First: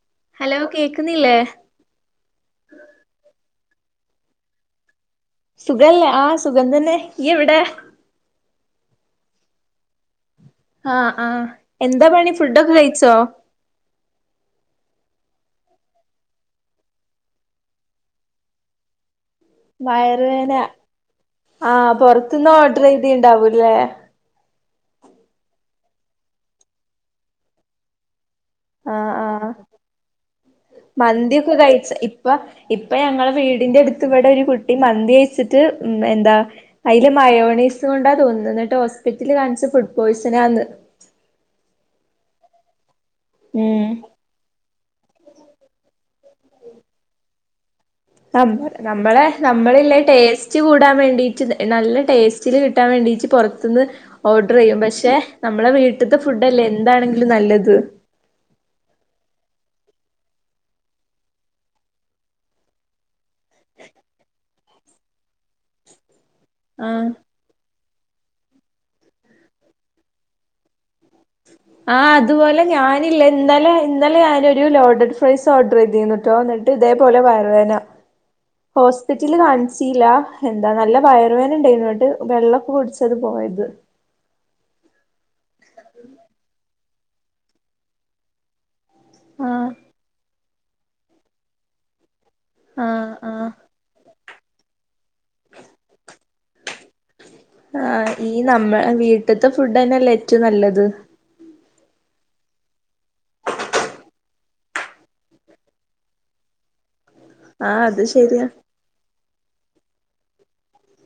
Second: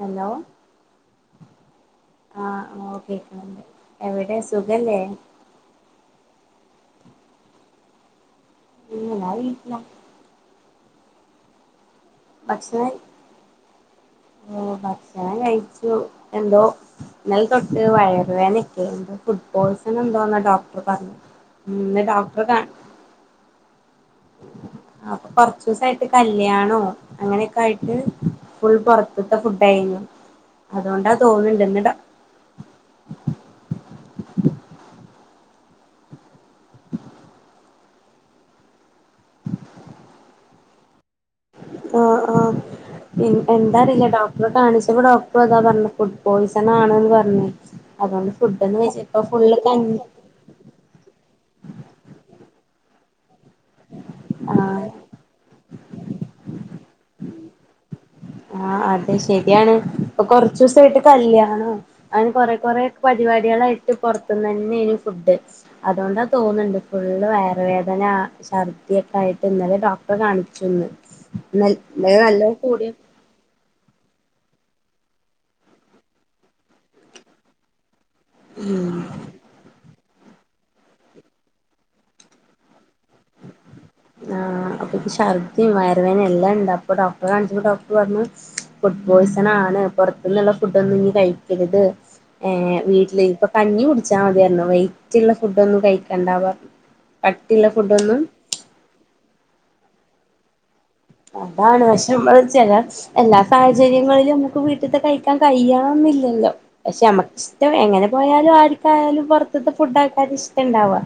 Hello ആഹ് ഓഹ് കേക്ണ്ണ്ട് എവിടെ സുഖല്ലേ? സുഖല്ലേ ആഹ് സുഖം തന്നെ. യ്യ് എവിടെ? ഉമ് ഞാൻ വീട്ടിലാ. ആഹ് ആഹ് എന്താ പണി ഫുഡൊക്കെ ഭക്ഷണം കഴിച്ചോ? ഞാൻ കഴിച്ചു എന്തോ ഇന്നലെ തൊട്ട് വയറുവേന ക്കേനി വയറുവേന ഉം ആഹ് ഇന്ന് പോർത്ത് ഡോക്ടറെ ന്ന് കാണി ഓട്ർ ചെയ്തിണ്ടാവൂ ല്ലേ? അപ്പൊ കൊറച്ചുസായിട്ട് കല്യാണോ അങ്ങനെയൊക്കെ ആയിട്ട് ഫുൾ ആഹ് പൊറത്ത്ത്തെ ആഹ് ഫുഡായിരുന്നു അതുകൊണ്ടാ മന്തിയൊക്കെ തോന്നുന്നുണ്ട് ഇന്ന് കഴിച്ച ഡോ ഇപ്പം ഇപ്പ ഞങ്ങള വീടിന്റെ എട് ത്ത് ഇവിടെ ഒരു കുട്ടി മന്തി അച്ചിട്ട് ഉമ് എന്താ അയ്ൽ മയോണീസ് കൊണ്ടാ തോന്ന്ണ് ന്നിട്ട് ഹോസ്പിറ്റല് കാണിച്ചിട്ട് ഫുഡ് പോയിസനാ ന്ന് ആഹ് ആഹ് ൻ ഉം എന്താറിയില്ല ഡോക്ടറെ കാണിച്ച് പ്പോ ഡോക്ടർ അതാ പറഞ്ഞ ഫുഡ് പോയ്സൺ ആണെന്ന് പറഞ്ഞു നമ് നമ്മളെ നമ്മളല്ല കഞ്ഞി ടേസ്റ്റ് കൂടാൻ വേണ്ടീട്ട് നല്ല ടേസ്റ്റില് കിട്ടാൻ വേണ്ടീ ഇച്ച് പോർ ത്ത്ന്ന് ഓട്ർ ചെയ്യും ആഹ് പക്ഷെ നമ്മളെ വീ വീട്ട് ത്തെ ഫുഡല്ലേ എന്താണെങ്കിലും നല്ലത് ആഹ് അതെ ശരിയാണ് ഇപ്പൊ കൊർച്ചുസായിട്ട് കല്യാണോ അന് കൊറെ കൊറെ പരിപാടികളായിട്ട് പോർത്ത്ന്ന് ന്നെനി ഫുഡ് അതുകൊണ്ട് തോന്ന്ണ്ട് ആഹ് ഫുള്ള് വയറുവേ ദനാ ഛർദ്ദിയൊക്കായിട്ട് ഇന്നലെ ഡോക്ടെ കാണിച്ചു ഇന്ന് ഇന്നൽ ആഹ് ഇന്നലെ നല്ല അതുപോലെ കൂടിയ ഞാനില്ലേ ഇന്നലെ ഇന്നലെ ഞാനൊരു ലോഡഡ് ഫ്രൈസ് ഓർഡറെയ്തിര്ന്നട്ടോ ഇന്ന്ട്ട് ഇതേപോലെ വയറുവേന ഹോസ്പിറ്റല് കാണ്ച്ചില്ലാ എന്താ നല്ല വയറുവേന ഇണ്ടായിനു ഇന്ന്ട്ട് വെള്ളൊക്കെ കുടിച്ചത് പോയത് ആഹ് അപ്പൊത് ശ ഛർദിം വയറുവേനിം എല്ലാ ഇണ്ട പ്പൊ ഡോക്ടറെ കാണിച്ചപ്പോ ഡോക്ടർ പറ്ഞ്ഞു ഫുഡ് ആഹ് പോയിസണാണ് പൊറത്ത്ന്ന്ള്ള ഫുഡൊന്നും ഇഞ്ഞ് കഴിക്കരുത് ഏഹ് ആഹ് വീട്ടിലെ ഇപ്പ ആഹ് കഞ്ഞിം കുട്ച്ച് റ്റാ മതിയല്ലൊ വെയി റ്റ്ള്ള ഫുഡൊന്നും കഴിക്കണ്ടാ പറ്ഞ്ഞ് കട്ടിള്ള ഫുഡൊന്നും ട്ട്ത്തെ ഫുഡെന്നല്ലേ ഏറ്റവും നല്ലത് അതാണ് പക്ഷെ മ്മള് ചെല എല്ലാ സാഹചര്യങ്ങള്ലും നമ്മക്ക് വീട്ട്ത്തെ കഴിക്കാ കയ്യാന്നില്ലല്ലോ പക്ഷേ അമ്മ ഇഷ്ടം ആഹ് അത് എങ്ങനെ ശരിയാ പോയാലും ആർക്കായാലും പൊറ് ഇവുടത്തെ ഫുഡ് ആൾക്കാർക്ക് ഇഷ്ടണ്ടാവാ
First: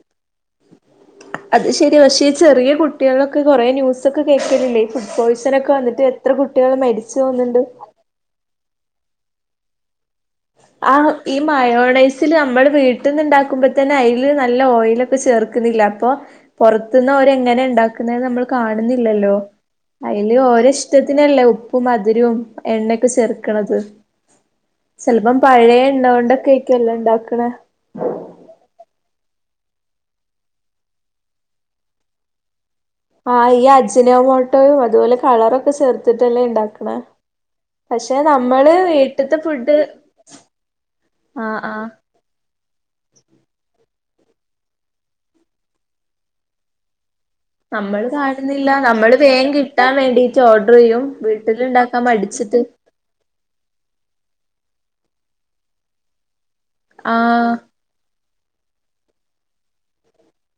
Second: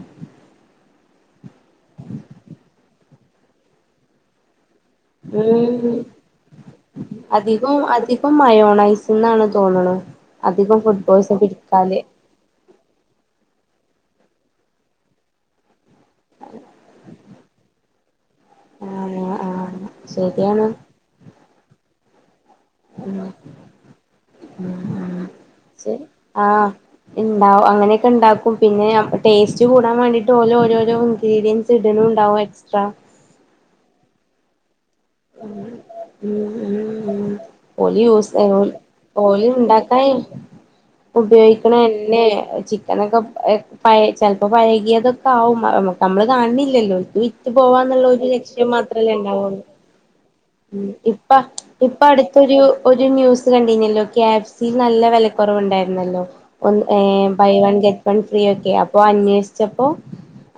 അത് ശെരി പക്ഷേ ഈ ചെറിയ കുട്ടികളൊക്കെ കൊറേ ന്യൂസൊക്കെ കേക്കണില്ലേ ഫുഡ് പോയ്സൺ ഒക്കെ ഉം വന്നിട്ട് എത്ര കുട്ടികള് മരിച്ചു പോവുന്നുണ്ട് ണൈസ്ന്നാണ് തോന്നണ ആ ഈ മയോണൈസില് നമ്മള് വീട്ടിൽന്നുണ്ടാക്കുമ്പ ത്തന്നെ അയിൽ നല്ല ഓയിലൊക്കെ ചേർക്കുന്നില്ലേ അപ്പോ പൊറത്ത്ന്ന് ഒരെ ങ്ങനെ ഉണ്ടാക്കുന്നെന്ന് നമ്മള് ആഹ് കാണുന്നില്ലല്ലോ. ആഹ് അതില് ശരിയാണ് ഓരെ ഇഷ്ടത്തിനല്ലേ ഉപ്പും മ ധുരോം എണ്ണേക്കെ ചെർക്കണത് ചെലപ്പം പഴേ ശരി എണ്ണ കൊണ്ടൊക്കെ ആഹ് ആയിക്കുല്ലേ ഇണ്ടാക്കണെ ഇണ്ടാവും അങ്ങനെയൊക്കെ ഇണ്ടാക്കും പിന്നെ ടേസ്റ്റ് കുടാൻ വേണ്ടിട്ട് ഓല് ഓരോരോ ഇൻഗ്രീഡിയൻസ് ഇടണുവുണ്ടാവും എക്സ്ട്രാ ആ ഈ അജിനാമോട്ടോയും ഓല് പക്ഷെ യൂസ് ചെയ്യൂല നമ്മള് വീട്ടിത്തെ ഓല് ഫുഡ് ഉണ്ടാക്കാൻ ആ ഉപയോഗിക്കണ ആ എണ്ണെ ചിക്കനൊക്കെ എ പഴേ ചെലപ്പോ പഴകിയതൊക്കെ ആവും നമ്മള് കാണണില്ലല്ലോ വി നമ്മള് കാണുന്നില്ല നമ്മള് വേഗം ഇണ്ടാവുള്ളൂ കിട്ടാൻ വേണ്ടി ഉം ഇപ്പ ഇപ്പ അടുത്തൊരു മടിച്ചിട്ട് ഒരു ന്യൂസ് കണ്ടിനല്ലോ ക്യാപ്സ് നല്ല വിലക്കുറവ് ഉണ്ടായിരുന്നല്ലോ ഒ ഏ ബൈ ആഹ് one get one free okay അപ്പോ അന്വേഷിച്ചപ്പോ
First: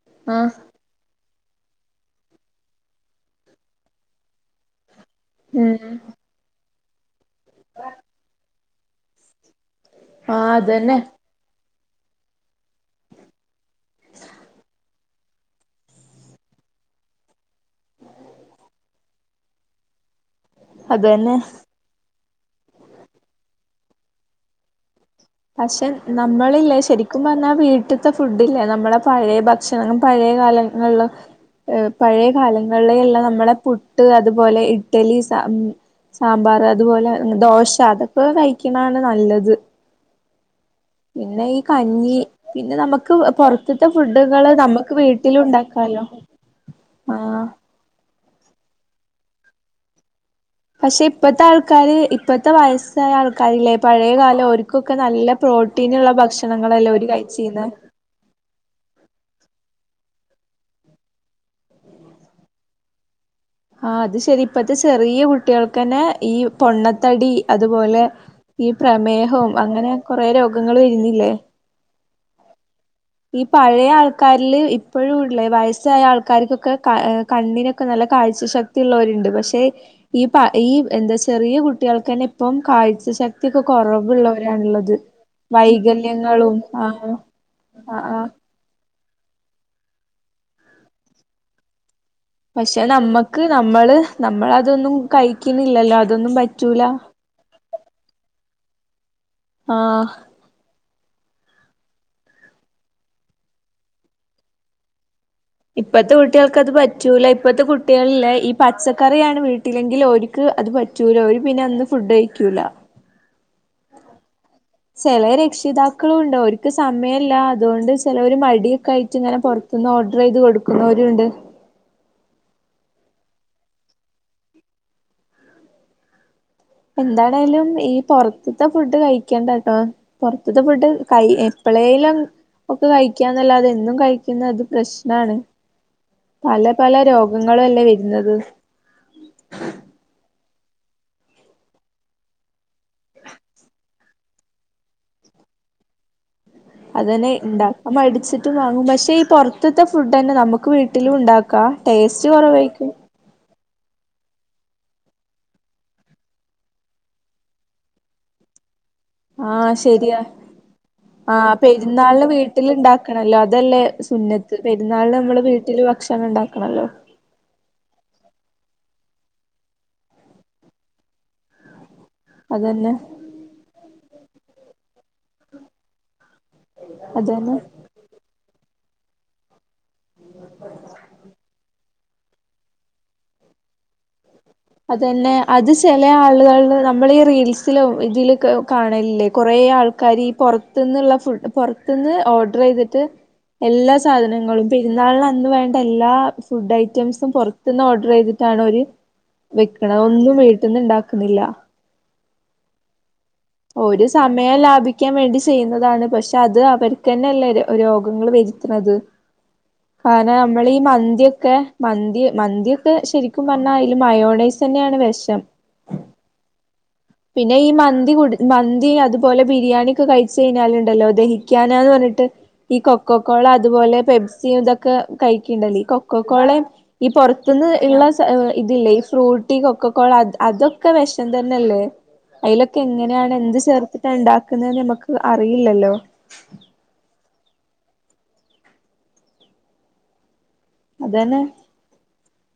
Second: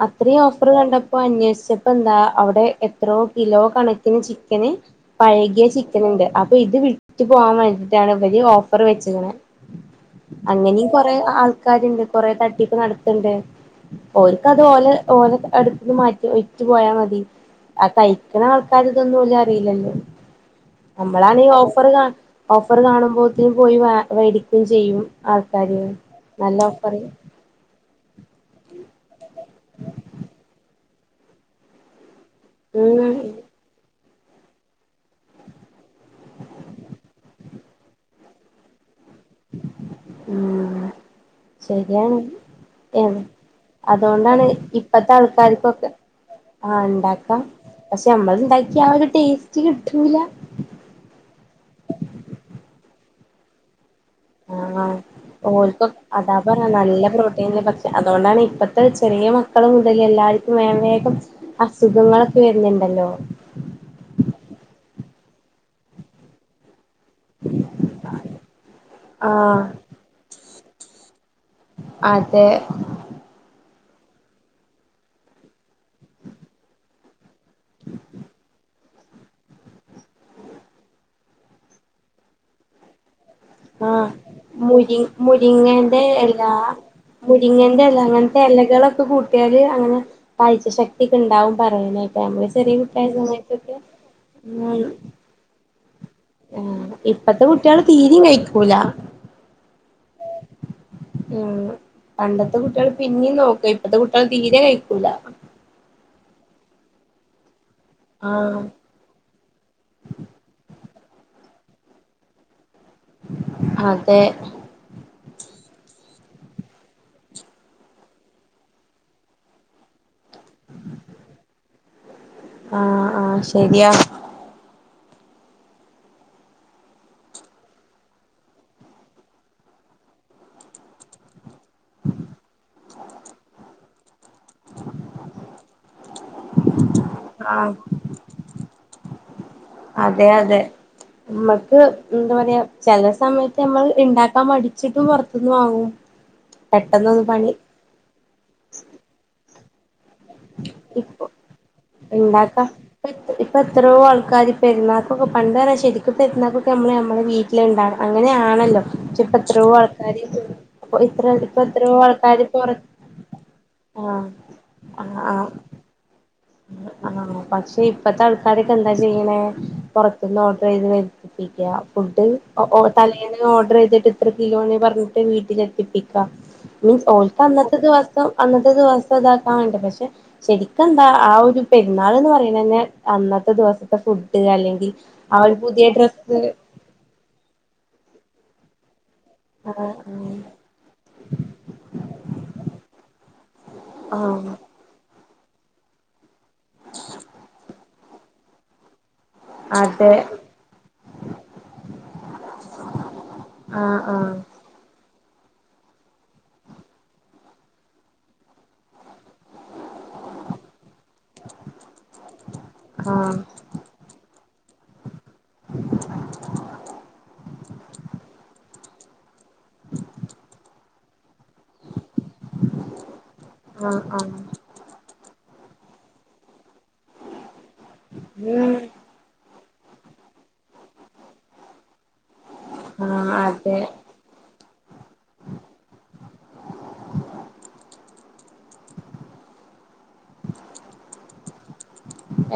അത്രയും ആഹ് ഓഫർ കണ്ടപ്പോ [unintelligible] ചിപ്പ എന്താ അവിടെ എത്രോ കിലോ കണക്കിന് [unintelligible] പഴകിയ ഉം ചിക്കൻ ഉണ്ട് അപ്പൊ ഇത് വിറ്റ് പോവാൻ വേണ്ടിട്ടാണ് ഇവര് ഓഫ് കറി വെച്ച്ക്ക്ണ് ആഹ് അങ്ങനിം അതന്നെ കൊറെ ആൾ കരണ്ട് കുറെ തട്ടി നടത്തണ്ടേ ഓൽക്ക് അത് ഓലെ ഓല് അടുന്ന് മാറ്റി വിറ്റു പോയാൽ മതി ആ കഴിക്കണ ആൾക്കാര് ഇതൊന്നുമല്ല. ശീലണ്ട് അതന്നെ നമ്മളാണ് ഈ ഓഫർ കാ ഓഫർ കാണുമ്പോത്തിനന് പോയി വാ വേടിക്കയും ചെയ്യും ആൾക്കാര് പക്ഷെ നല്ല നമ്മളില്ലേ ഓഫറ് ശരിക്കും പറഞ്ഞാ വീട്ട്ത്തെ ഫുഡ്ല്ലേ നമ്മളെ പഴയ ഭക്ഷണം പഴയ കാലങ്ങളില് ഏഹ് പഴയ കാലങ്ങളിലെ ഉം യ്ള്ള നമ്മളെ പു ട്ട് അതുപോലെ ഇഡ്ഡലി സാം സാമ്പാറ് അതുപോലെ ദോശ അതൊക്കെ കഴിക്ക്ണാണ് നല്ലത്. ഉം പിന്നെ ഈ കഞ്ഞി ശരിയാണ് പിന്നെ നമുക്ക് ഏഹ് പൊറത്തുത്തെ അതോണ്ടാണ് ഫുഡുകള് നമ്മുക്ക് ഇപ്പത്തെ വീട്ടിലു ആൾക്കാർക്കൊക്കെ ഉണ്ടാക്കാലോ ആഹ് ണ്ടാക്കിയാ ആ ഒരു ടേസ്റ്റ് കിട്ടൂല. പക്ഷെ ഇപ്പത്തെ ആൾക്കാര് ഇപ്പത്തെ വയസ്സായ ആൾക്കാരില്ലേ. പഴയ കാലം ആഹ് ഓര്ക്കൊക്കെ നല്ല ഓൽക്കൊക് പ്രോട്ടീനുള്ള അതാ പറ്ണെ ഭക്ഷണങ്ങളല്ലേ ഓര് നല്ല പ്രോട്ടീന്ള്ള കഴിച്ചീന്നെ ഭക്ഷ അതുകൊണ്ടാണ് ഇപ്പത്തെ ചെറിയ മ ക്കള് മുതൽ എല്ലാർക്കും വേം വേഗം അസുഖങ്ങളൊക്കെ വര്ന്ണ്ടല്ലോ. ആഹ് അത് ശെരി ഇപ്പത്തെ ചെറിയ കുട്ടികൾക്ക്ന്നെ ഈ പൊണ്ണ തടി അതുപോലെ ഈ പ്രമേഹവും ആഹ് അങ്ങനെ കൊറേ രോഗ ഗങ്ങൾ വര്ന്നില്ലേ. അതെ. ഈ പഴയ ആൾക്കാരില് ഇപ്പഴുംള്ളേ വയസ്സായ ആൾക്കാർക്കൊക്കെ ക ഏഹ് കണ്ണിനൊക്കെ നല്ല കാഴ്ച ശ ക്തി ഉള്ളോര്ണ്ട്. പക്ഷെ ഈ പ ഈ എന്താ ചെറിയ കുട്ടികൾക്കന്നെ ഇപ്പം കാഴ്ച ശ ക്‌തി യൊക്കെ ആഹ് കൊറവുള്ളവരാണുള്ളത്. മുരി മുരിങ്ങന്റെ വൈകല്യങ്ങളും ആഹ് ൻ്റെല്ലാ ആഹ് ആഹ് അങ്ങൻത്തെ എലകളൊ ഒക്കെ കൂട്ടിയാല് അങ്ങനെ കാഴ്ച്ച ശക്തി ക്കെണ്ടാവും പറിണേക്ക പക്ഷേ നമ്മക്ക് നമ്മള് നമ്മൾ അതൊന്നും കഴിക്കുന്നില്ലല്ലോ ആ ഇപ്പത്തെ കുട്ട്യള് തീരിം കഴി ക്കൂല ആഹ് ഉം പണ്ടത്തെ കുട്ട്യള് പിന്നിം നോക്കുയ് ഇപ്പത്തെ കുട്ട്യള് തീരെ കഴിക്കൂല ഇപ്പത്തെ കുട്ട്യാൾക്കത് പറ്റൂല ഇപ്പത്തെ കു കുട്ട്യള്ലെ ഈ ആഹ് പച്ചക്കറിയാണ് വീട്ടിലെങ്കിൽ ഓൽക്ക് അത് പ പറ്റൂല ഓര് പിന്നെ അന്ന് ഫുഡ് കഴിക്കൂല അതെ ചെലേ രക്ഷിതാക്കളും ഉണ്ട് ഓര്ക്ക് സമയല്ലാ അതുകൊണ്ട് ചെലര് മടിയൊക്കെ ആയിറ്റ്ങ്ങനെ പൊർത്ത്ന്ന് ഓർ ഡ്രയ്ത് കൊടുക്കുന്നോരുണ്ട് ആ ആ ശരിയാ എന്താണേലും ഈ പൊറ്ത്ത്ത്തെ ഫുഡ് കഴിക്കണ്ടാട്ടോ പൊറ്ത്ത്ത്തെ ഫുഡ് കൈ എപ്പളേലും ഒക്കെ കഴിക്കാന്നല്ലാതെ എന്നും കഴി കഴിക്കുന്നത് പ്രശ്നാണ് പല പല ആഹ് രോഗങ്ങളല്ലേ വരുന്നത് അതെ അതെ നമ്മക്ക് എന്താ പറയാ ചില സമയത്ത് നമ്മൾ ഉണ്ടാക്കാൻ മടിച്ചിട്ടും പുറത്തുന്ന് വാങ്ങും. പെട്ടെന്നൊന്ന് അതന്നെ പണി ഇണ്ടാക്കാൻ മടിച്ചിട്ട് വാങ്ങും പക്ഷേ ഈ പുറ ത്തുത്തെ ഫു ഫുഡ് തന്നെ നമുക്ക് വീട്ടിലും ഇപ്പൊ ഉണ്ടാക്കാം ടേസ്റ്റ് കുറവായിരിക്കും. ഇപ്പോൾ എത്രോ ആൾക്കാര് പെരുന്നാൾക്കൊക്കെ പണ്ട് തരാൻ ശരിക്കും പെരുന്നാൾക്കൊക്കെ നമ്മൾ നമ്മുടെ വീട്ടിലുണ്ടാണ് അങ്ങനെയാണല്ലോ? പക്ഷെ ഇപ്പ എത്രയോ ആഹ് ശരിയാ ആൾക്കാര് അപ്പൊ ഇത്ര ആഹ് ഇപ്പ എത്രയോ പെരുന്നാളിന് ആൾക്കാര് വീട്ടിൽ പൊറ ഉണ്ടാക്കണല്ലോ അതല്ലേ ആഹ് സുന്നത്ത് പെരുന്നാ ന്നാളിന് ആഹ് നമ്മള് ആഹ് വീട്ടില് ഭക്ഷണം ഉണ്ടാ ആഹ് പക്ഷേ ഇപ്പത്തെ ആൾക്കാരൊക്കെ എന്താ ചെയ്യണേ പുറത്തുന്ന് ഓർഡർ ചെയ്ത് വരുത്തിപ്പിക്കാ. ഫുഡ് ഓ അതന്നെ തലേന്ന് ഓർഡർ ചെയ്തിട്ട് ഇത്ര കിലോന്ന് പറഞ്ഞിട്ട് വീട്ടിലെത്തിപ്പിക്കും. മീൻസ് ഓൾക്ക് അതന്നെ അന്നത്തെ ദിവസം അന്നത്തെ ദിവസം ഇതാക്കാൻ വേണ്ടി പ ക്ഷേ ശെരിക്കാ ആ ഒരു പെരുന്നാൾ എന്ന് പറയണതന്നെ അന്നത്തെ ദിവസത്തെ ഫു അതെന്നെ അത് ചെലേ ആളുകള് നമ്മളീ റീൽസിലും ഇതിലും ക്കെ കാണല്ലേ കുറെ ആഹ് ആൾക്കാര് ഈ പൊർത്ത്ന്ന്ള്ള ഫുഡ് പൊർത്ത്ന്ന് ഓഡ്ർ ചെയ്ത്ട്ട് എല്ലാ ആഹ് ആഹ് സാധനങ്ങളും പെരുന്നാളിന് ന്ന് വേണ്ട എല്ലാ ഫുഡ് ഐറ്റംസും പൊർത്ത്ന്ന് ഓ ഡ്ർ ചെയ്തിട്ടാണോല് വിക്ക്ണത് അതെ ഒന്നും വീട്ട്ന്ന് ണ്ടാക്ക്ന്നില്ല ആഹ് ഓര് ആഹ് സമയം ലാഭിക്ക ക്കാൻ വേണ്ടി ചെയുന്നതാണ് പക്ഷെ അത് അവർക്കെന്നല്ലേ രോഗങ്ങള് വെര്ത്തണത് കാരണം നമ്മളീ മന്തിയൊക്കെ മന്തി മന്തിക്കെ ആഹ് ശെരിക്കും പറഞ്ഞാ അയില് മയോണൈസെന്നാണ് വെഷം പിന്നെ ഈ മ [unintelligible] മന്തി അതുപോലെ ബിരിയാണി ഒക്കെ കഴിച്ച് കയ്ഞ്ഞാല്ണ്ടല്ലോ ദഹിക്കാനാന്ന് പറഞ് ട്ട് ഈ കൊക്കോകോള അത്പോലെ ആഹ് ആഹ് പെപ്സി ഇതൊക്കെ ക ക്കിനെങ്കി ഈ കൊക്കകോളേം ഈ പൊർ ത്ത്ന്ന് ള്ള സ ഉം ഇതില്ലേ ഈ ഫ്രൂട്ട് ട്ടി കൊക്കകോള അതൊക്കെ വെഷം തെന്നല്ലേ അയ്ലൊക്കെ എങ്ങന ആഹ് എന്ത് അതെ ചേർത്തിട്ടാ ഇണ്ടാക്കുന്നെന്ന് ഞമ്മക്ക് അറില്ലല്ലോ അതന്നെ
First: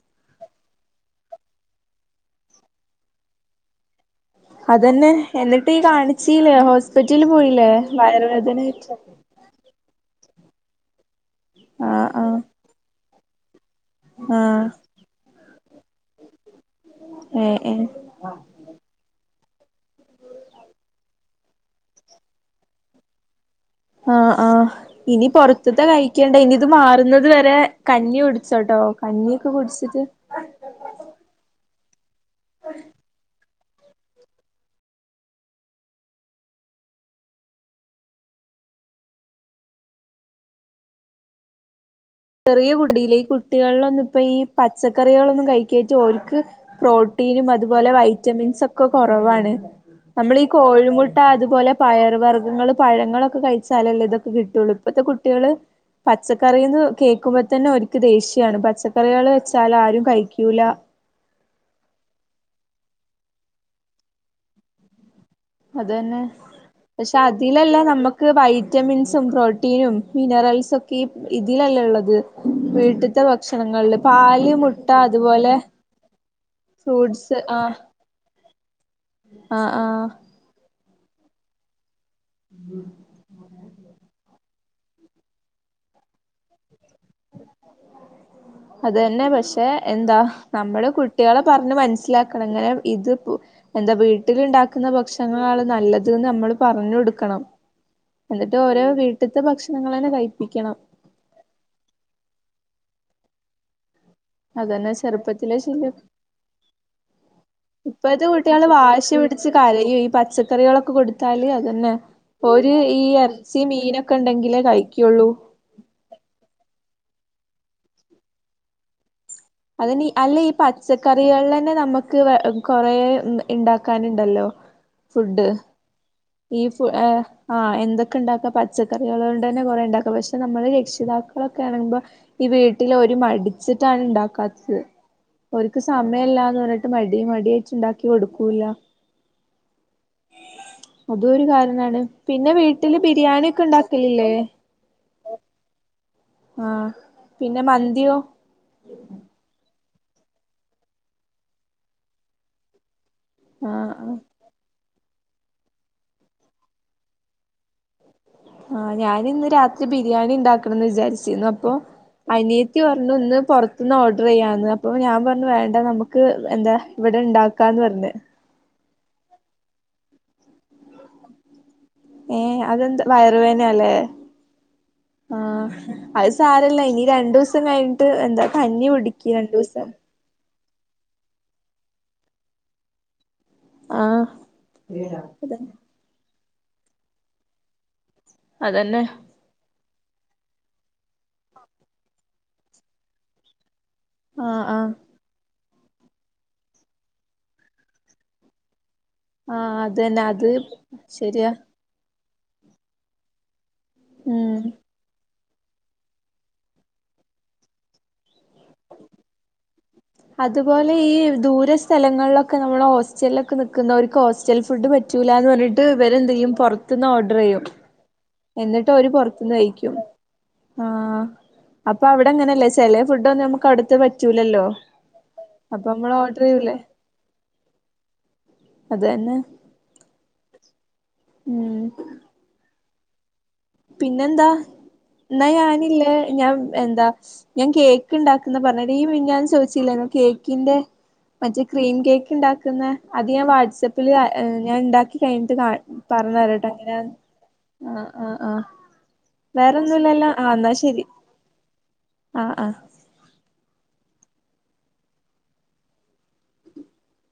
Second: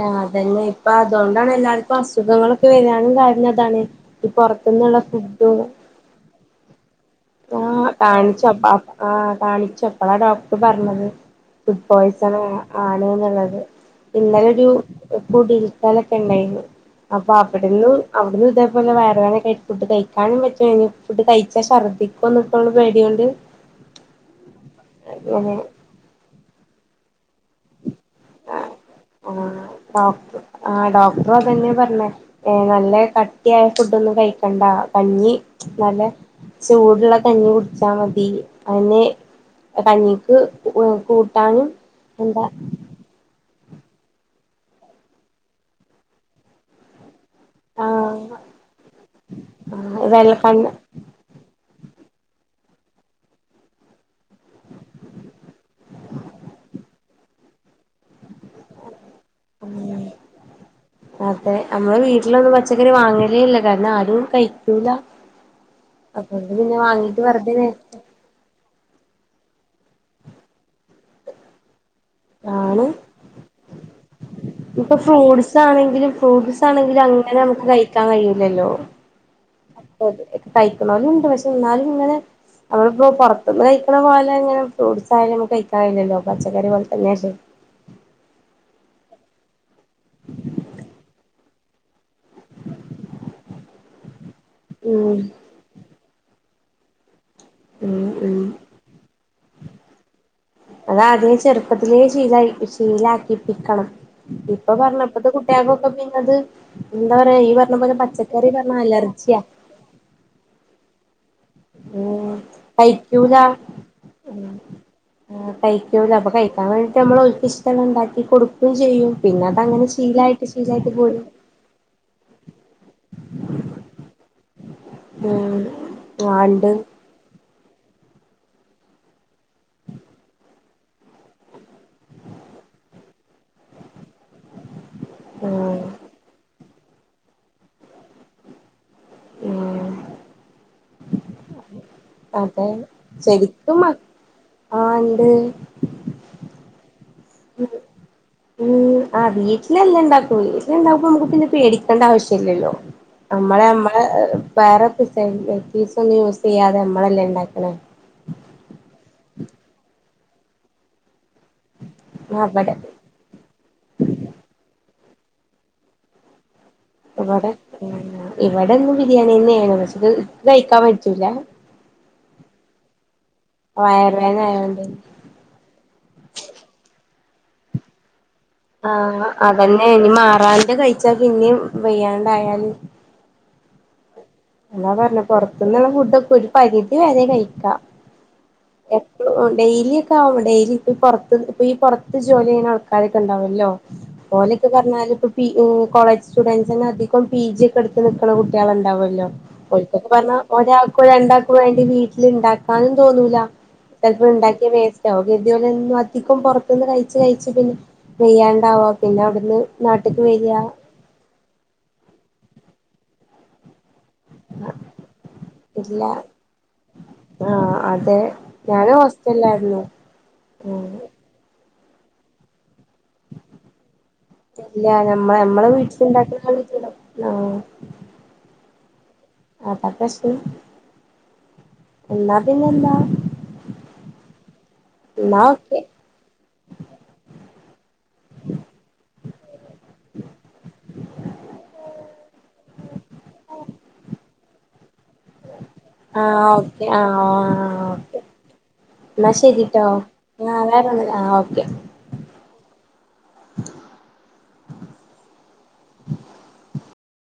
ആ അതന്നെ ഇപ്പ അതുകൊണ്ടാണ് എല്ലാർക്കും അസുഖങ്ങളൊക്കെ വരാനും കാരണം അതാണ് ഈ പൊറത്തുന്നുള്ള അതന്നെ എന്നിട്ട് ഈ കാണിച്ചി ല്ലേ ഹോസ് ആ കാണിച്ചപ്പ ആഹ് കാണിച്ചപ്പളാ ഡോ ടർ പറഞ്ഞത് ഫുഡ് ആഹ് പോയ്സൺ ആഹ് ആണ് ആ ണ്ന്ന്ള്ളത് ആഹ് ഇന്നലൊരു ഏഹ് [unintelligible] കാലൊക്കെ ഇണ്ടായിന്നു അപ്പോ ഏഹ് ഏഹ് അവിട്ന്നു അവിട്ന്നു ഇതേപോലെ വേയറ് വേദനൊക്കെ ആയി ഫുഡ് കഴിക്കാനും പറ്റ്ണില്ല ഫുഡ് കഴിച്ചാ ശർദ്ദി [unintelligible] പേടികൊണ്ട് ആഹ് ആഹ് ഇനി അങ്ങനെ പൊറത്തത്തെ കഴിക്കണ്ട ഇനി ഇത് മാറുന്ന ത് വരെ കഞ്ഞി കുടിച്ചോട്ടോ കഞ്ഞിക്കെ ആഹ് കുടിച്ചിട്ട് ണെ ഏഹ് നല്ലെ ക ട്ട്യായ ഫുഡ് ഒന്നും കഴിക്കണ്ടാ കഞ്ഞി നല്ല ചൂട്ള്ള കഞ്ഞി കുടിച്ചാ മതി അയന്നെ കഞ്ഞിക്ക് കൂട്ടാനും എന്താ ചെറിയ കുടിയിലേ ഈ കു ട്ടികളിലൊന്നും ഇപ്പം ഈ പച്ചക്കറികളൊന്നും കഴിക്കേയ്റ്റ് ഓൽക്ക് പ്രോ ട്ടീനും അത് പോലെ ആഹ് വൈറ്റമിൻസ് ഒക്കെ കൊറവാണ്. ആഹ് നമ്മള് ഈ വെള്ളക്കണ്ണ് കോഴിമുട്ട അത്പോലെ പയർ വർഗ്ഗങ്ങൾ പഴങ്ങളൊക്കെ കഴിച്ചാലല്ലേ ഇതൊക്കെ കിട്ടൊള്ളൂ ഇപ്പത്തെ കുട്ടികള് പച്ചക്കറീന്ന് കേൾക്കുമ്പോ തന്നെ ഓര്ക്ക് ദേഷ്യ ക്ക്യാണ്. പച്ചക്കറികള് വെച്ചാൽ ഉം ആരും കഴിക്കൂല. ക്കറി വാങ്ങലേ ഇല്ല കാരണം ആരും കയിക്കൂല. അതന്നെ പക്ഷെ അതിലല്ല വേസ്റ്റ് നമ്മക്ക് വൈറ്റമിൻ സും പ്രോട്ടീനും മിനറൽസൊക്കെ ഇതിലല്ലെള്ള ആണ്. പാല് മുട്ട ഇപ്പൊ അതുപോലെ ഫ്രൂട്ട്സ് ആണെങ്കിലും ഫ്രൂട്ട്സ് ആണെങ്കിലും ഫ്രൂട്ട്സ് അങ്ങനെ നമുക്ക് ആഹ് കയിക്കാൻ കഴിയില്ലല്ലോ. ആഹ് ആഹ് [unintelligible] എന്നാലും ഉണ്ട് പക്ഷെ എന്നാലും നിങ്ങളെ അവളിപ്പോ പൊറത്തിന്ന് ക [unintelligible] ഇങ്ങനെ ഫ്രൂട്ട്സ് ആയാലും കഴിക്കാ [unintelligible] പച്ചക്കറി പോലെ തന്നെ അല്ലേ അത് തന്നെ പക്ഷെ എന്താ നമ്മള് കുട്ടികളെ പറഞ്ഞു മനസ്സിലാക്കണം ഇങ്ങനെ ഇത് പു എന്താ വീ വീട്ടിലുണ്ടാക്കുന്ന ഉം ഭക്ഷണങ്ങളാണ് നല്ലത് ന്ന് ഞമ്മള് പറഞ്ഞോടുക്കണം ഉം ഉം എന്നിട്ട് ഓരോ വീ ത്തെ ഭക്ഷണങ്ങളന്നെ കയി അതാദ്യമേ ചെറുപ്പത്തിലേ ശീലായി [unintelligible] ശീലാക്കിപ്പിക്കണം ഇപ്പൊ അതന്നെ പറഞ്ഞപ്പത്തെ ചെറുപ്പത്തിലെ കുട്ടികൾക്കൊക്കെ ശീലം പിന്നെത് എന്താണ് ഈ പറഞ്ഞപോലെ പറഞ്ഞപ്പോലെ ഇപ്പഴത്തെ പച്ചക്കറിന്ന് കുട്ടികള് പറഞ്ഞ വാശി അലർജിയാ പിടിച്ച് കരയും ഈ പച്ചക്കറികളൊക്കെ കൊടുത്താല് അത് തന്നെ കയിക്കൂല ഉം ഇണ്ടെങ്കിലേ കഴിക്കുള്ളൂ ഉം കയിക്കൂല അപ്പൊ കയിക്കാൻ വേണ്ടി നമ്മളോൽക്കിഷ്ടം കോണ്ട് ഒണ്ടാക്കി കൊടുക്കേം ചെയ്യും പിന്നെ അതങ്ങനെ അതിന് അല്ല ശീലായിട്ട് ഈ ശീലായിട്ട് പോരും പച്ചക്കറികളിലന്നെ നമുക്ക് കൊറേ ഇണ്ടാക്കാനുണ്ടല്ലോ ഉം ആണ്ട് ഈശു ഏ ആ എന്തൊക്കെ ഉണ്ടാക്കാ പച്ചക്കറികള് കൊണ്ട് തന്നെ കൊറെ ഉണ്ടാക്കാം പക്ഷെ നമ്മള് രക്ഷിതാക്കളൊക്കെ ആണമ്പോ ഈ വീട്ടില് ഒരു മടിച്ചിട്ടാണ് ഉണ്ടാക്കാത്തത് ഉം ഒരിക്ക് സമയം ഇല്ലാന്ന് പറ മടി മടി വച്ച് ഉണ്ടാക്കി കൊടുക്കൂല്ല ഉം ഇതും ഒരു കാരണാ ണ് പിന്നെ അതെ വീട്ടില് ബിരിയാണീക്കെ ശരിക്കും മ ഉണ്ടാക്കലില്ലേ ആഹ് ഇണ്ട് ആ പിന്നെ മന്തിയോ [unintelligible] ഉണ്ടാക്കൂള്ളൂ [unintelligible] പിന്നെ പേടിക്കണ്ട ആവശ്യ ഇല്ലല്ലോ നമ്മളെ ആഹ് നമ്മള്‌ ആഹ് വേറെ [unintelligible] മ്മളല്ലെ ഇണ്ടാക്കണെ ആഹ് ഞാനിന്ന് രാത്രി ബീ രിയാണി ഇണ്ടാക്കണന്ന് വിചാരിച്ച് ചെന്നപ്പൊ അവടെ അനിയത്തി പറഞ്ഞു ഒന്ന് പൊറത്തീന്ന് ഓർഡറ് ചെയ്യാന്ന് അ അപ്പൊ ഞാൻ പറഞ്ഞു വേണ്ട നമുക്ക് എന്താ ഇവിടെ ഇണ്ടാക്കാന്ന് പറഞ്ഞ് [unintelligible] ഇവിടൊന്നും ബിരിയാണിയെന്നേണ്. പക്ഷേത് ഇക്ക് കഴിക്കാൻ പറ്റൂല. ഏ അതെന്താ വയറുവേനല്ലേ വയറുവേദന ആയോണ്ട് ആ അത് സാരല്ല ഇനി രണ്ടൂസം കഴിഞ്ഞിട്ട് എന്താ കഞ്ഞി ആഹ് കുടിക്ക് അതന്നെ രണ്ടൂസം ഇനി മാറാൻ ഇത് കഴിച്ചാ പിന്നിം വെയ്യാണ്ടായാല് ആഹ് എന്നാ പറഞ്ഞ പൊറത്ത്ന്നുള്ള ഫുഡ് ഒക്കെ ഒരു പരിതി വരെ കഴിക്കാ അതന്നെ എപ്പഴും ഉം ഡെയ്‌ലി പ്പാവും ഡെയിലി ഇപ്പയീ പൊറത്ത് ഇപ്പൊ ഈ പൊറത്ത് ജോലി ചെയ്യുന്ന ആൾക്കാരൊക്കെണ്ടാവൊല്ലോ ആഹ് ഓലക്കെ ആഹ് പറഞ്ഞാല് ഇപ്പൊ പി ഓ കോളേജ് സ്റ്റുഡൻറ്സന്നെ അധികം പി ജി ഒക്കെ എടുത്ത് നിക്കണ കുട്ടികളുണ്ടാവൊ ല്ലോ ആഹ് ഓൽക്കൊക്കെ അതന്നെ പറഞ്ഞ അത് ഒരാൾക്കോ ശരിയാ രണ്ടാൾക്കോ വേ ട്ടില് ഇണ്ടാക്കാനും തോന്നൂല ചെൽപ്പം ഉം ഉണ്ടാക്കിയാ വേസ്റ്റാവും [unintelligible] എന്നും അധികും പൊറത്തുന്ന് കഴിച്ച് കഴിച്ച് പിന്നെ വെയ്യാണ്ടാവാ പിന്നെ അവിടുന്ന് നാട്ട്ക്ക് വരിക അതുപോലെ ഈ ദൂര സ്ഥലങ്ങളിലൊ ക്കെ നമ്മളെ ഹോസ്റ്റലിലൊക്കെ നിക്കുന്നോര് ക്ക് ഹോസ്റ്റൽ ഫുഡ് പറ്റൂലാന്ന് പറഞ്ഞിട്ട് ഇല്ല ഇവരെന്തെയ്യും പൊറത്തു നിന്ന് ഓർഡറെയ്യും. ആഹ് അതെ എന്നിട്ട് ഞാന് ഓര് പൊറത്തിന്ന് ഹോസ്റ്റലിലായിരുന്നു കയിക്കും ഉം ആഹ് അപ്പോ അവിടെ എങ്ങനെ ല ചെല ഫുഡൊന്നും നമുക്ക് അടുത്ത് പറ്റൂലല്ലോ ഇല്ല ഞമ്മ ഞമ്മളെ അപ്പോ നമ്മള് ഓർഡർ ചെയൂലേ? വീട്ടിലുണ്ടാക്കുന്ന ആഹ് [unintelligible] എന്നാ പിന്നെന്താ? പിന്നെ എന്താ എന്നാ ഞാനില്ലേ ഞാൻ എന്താ ഞാൻ കേ ക്കിണ്ടാക്കുന്ന പറഞ്ഞെടി ഈ മിനിഞ്ഞാന്ന് ചോയ്ച്ചില്ലെന്നോ കേക്കിന്റെ മറ്റേ ക്രീം കേക്ക് ഉണ്ടാകുന്ന അത് ഞാൻ വാട്സപ്പിൽ ഏഹ് ഞാൻ ഉണ്ടാക്കി കഴിഞ്ഞിട്ട് കാ പറഞ്ഞ് ആഹ് തരാട്ടോ ഓക്കെ എങ്ങനെയാ ആഹ് ആഹ് ഓക്കെ. ആഹ് ആഹ് എന്നാ ശെരിട്ടോ വേറൊന്നുല്ലല്ലോ ആഹ് വേറൊന്നില്ല ആഹ് ഓക്കെ. ആ ആ [inaudible]